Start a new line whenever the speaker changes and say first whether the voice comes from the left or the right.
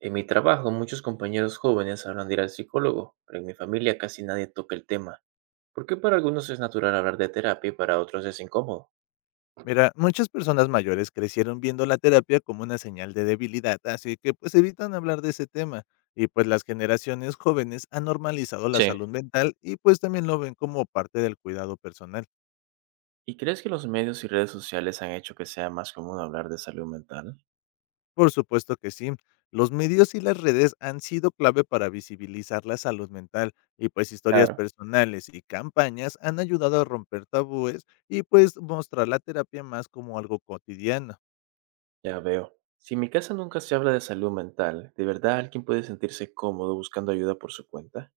right: En mi trabajo, muchos compañeros jóvenes hablan de ir al psicólogo, pero en mi familia casi nadie toca el tema. ¿Por qué para algunos es natural hablar de terapia y para otros es incómodo?
left: Mira, muchas personas mayores crecieron viendo la terapia como una señal de debilidad, así que pues evitan hablar de ese tema. Y pues las generaciones jóvenes han normalizado la
right: Sí.
left: salud mental y pues también lo ven como parte del cuidado personal.
right: ¿Y crees que los medios y redes sociales han hecho que sea más común hablar de salud mental?
left: Por supuesto que sí, los medios y las redes han sido clave para visibilizar la salud mental y pues historias
right: Claro.
left: personales y campañas han ayudado a romper tabúes y pues mostrar la terapia más como algo cotidiano.
right: Ya veo. Si en mi casa nunca se habla de salud mental, ¿de verdad alguien puede sentirse cómodo buscando ayuda por su cuenta?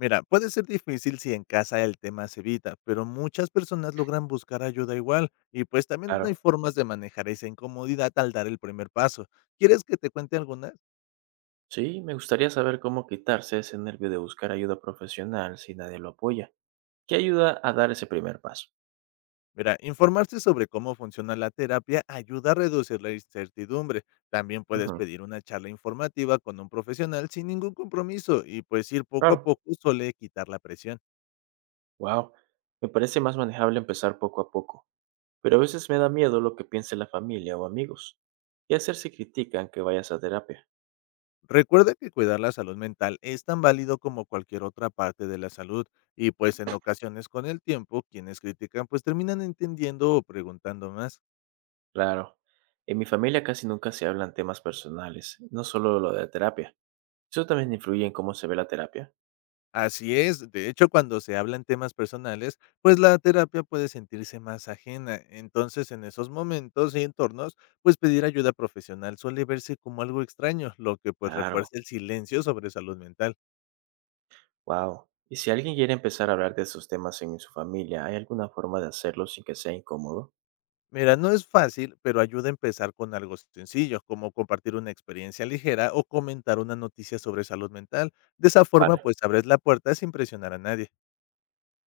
left: Mira, puede ser difícil si en casa el tema se evita, pero muchas personas logran buscar ayuda igual y pues también hay
right: Claro.
left: formas de manejar esa incomodidad al dar el primer paso. ¿Quieres que te cuente algunas?
right: Sí, me gustaría saber cómo quitarse ese nervio de buscar ayuda profesional si nadie lo apoya. ¿Qué ayuda a dar ese primer paso?
left: Mira, informarse sobre cómo funciona la terapia ayuda a reducir la incertidumbre. También puedes
right: Ujú.
left: pedir una charla informativa con un profesional sin ningún compromiso y pues ir poco a
right: Claro.
left: poco suele quitar la presión.
right: Wow, me parece más manejable empezar poco a poco, pero a veces me da miedo lo que piense la familia o amigos. ¿Qué hacer si critican que vayas a terapia?
left: Recuerda que cuidar la salud mental es tan válido como cualquier otra parte de la salud y pues en ocasiones con el tiempo quienes critican pues terminan entendiendo o preguntando más.
right: Claro, en mi familia casi nunca se hablan temas personales, no solo lo de la terapia. ¿Eso también influye en cómo se ve la terapia?
left: Así es, de hecho cuando se hablan temas personales pues la terapia puede sentirse más ajena, entonces en esos momentos y entornos pues pedir ayuda profesional suele verse como algo extraño, lo que pues
right: Claro,
left: refuerza el silencio sobre salud mental.
right: wow. ¿Y si alguien quiere empezar a hablar de esos temas en su familia, hay alguna forma de hacerlo sin que sea incómodo?
left: Mira, no es fácil, pero ayuda a empezar con algo sencillo, como compartir una experiencia ligera o comentar una noticia sobre salud mental. De esa forma,
right: Vale,
left: pues abres la puerta sin presionar a nadie.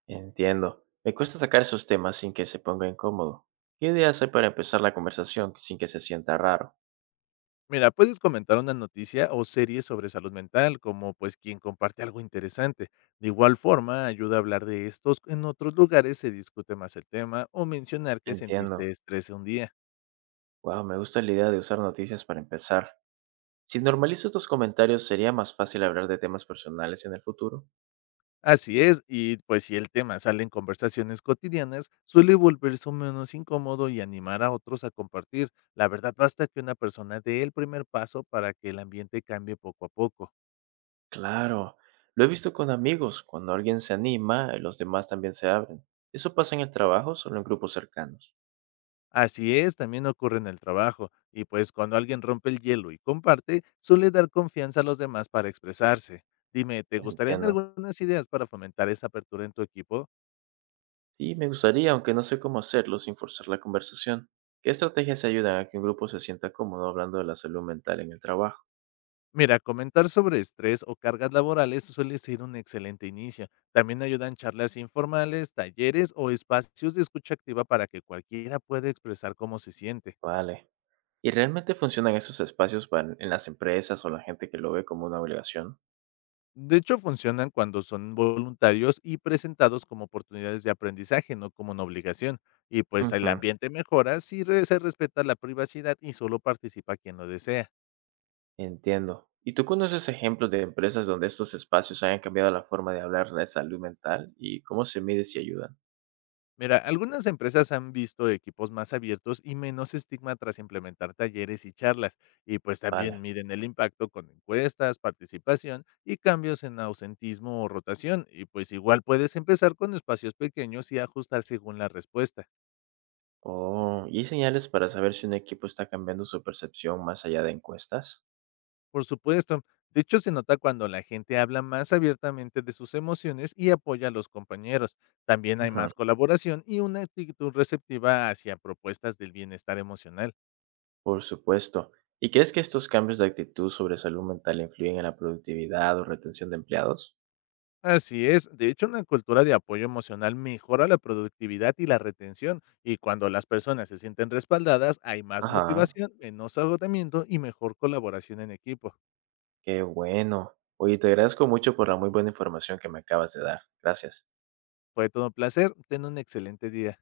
right: entiendo. Me cuesta sacar esos temas sin que se ponga incómodo. ¿Qué ideas hay para empezar la conversación sin que se sienta raro?
left: Mira, puedes comentar una noticia o serie sobre salud mental, como pues quien comparte algo interesante. De igual forma, ayuda a hablar de estos en otros lugares, se discute más el tema o mencionar que
right: Entiendo.
left: sentiste estrés un día.
right: Wow, me gusta la idea de usar noticias para empezar. Si normalizo estos comentarios, ¿sería más fácil hablar de temas personales en el futuro?
left: Así es, y pues si el tema sale en conversaciones cotidianas, suele volverse menos incómodo y animar a otros a compartir. La verdad, basta que una persona dé el primer paso para que el ambiente cambie poco a poco.
right: Claro, lo he visto con amigos. Cuando alguien se anima, los demás también se abren. ¿Eso pasa en el trabajo o solo en grupos cercanos?
left: Así es, también ocurre en el trabajo, y pues cuando alguien rompe el hielo y comparte, suele dar confianza a los demás para expresarse. Dime, ¿te gustarían
right: Entiendo.
left: algunas ideas para fomentar esa apertura en tu equipo?
right: Sí, me gustaría, aunque no sé cómo hacerlo sin forzar la conversación. ¿Qué estrategias ayudan a que un grupo se sienta cómodo hablando de la salud mental en el trabajo?
left: Mira, comentar sobre estrés o cargas laborales suele ser un excelente inicio. También ayudan charlas informales, talleres o espacios de escucha activa para que cualquiera pueda expresar cómo se siente.
right: Vale. ¿Y realmente funcionan estos espacios en las empresas o la gente que lo ve como una obligación?
left: De hecho, funcionan cuando son voluntarios y presentados como oportunidades de aprendizaje, no como una obligación. Y pues el
right: Ujú.
left: ambiente mejora si se respeta la privacidad y solo participa quien lo desea.
right: Entiendo. ¿Y tú conoces ejemplos de empresas donde estos espacios hayan cambiado la forma de hablar de salud mental y cómo se mide si ayudan?
left: Mira, algunas empresas han visto equipos más abiertos y menos estigma tras implementar talleres y charlas, y pues también
right: Vale.
left: miden el impacto con encuestas, participación y cambios en ausentismo o rotación, y pues igual puedes empezar con espacios pequeños y ajustar según la respuesta.
right: Oh, ¿y hay señales para saber si un equipo está cambiando su percepción más allá de encuestas?
left: Por supuesto, de hecho se nota cuando la gente habla más abiertamente de sus emociones y apoya a los compañeros. También hay
right: Ujú.
left: más colaboración y una actitud receptiva hacia propuestas del bienestar emocional.
right: Por supuesto. ¿Y crees que estos cambios de actitud sobre salud mental influyen en la productividad o retención de empleados?
left: Así es, de hecho una cultura de apoyo emocional mejora la productividad y la retención, y cuando las personas se sienten respaldadas hay más
right: Ajá,
left: motivación, menos agotamiento y mejor colaboración en equipo.
right: qué bueno. Oye, te agradezco mucho por la muy buena información que me acabas de dar. Gracias.
left: Fue todo un placer, ten un excelente día.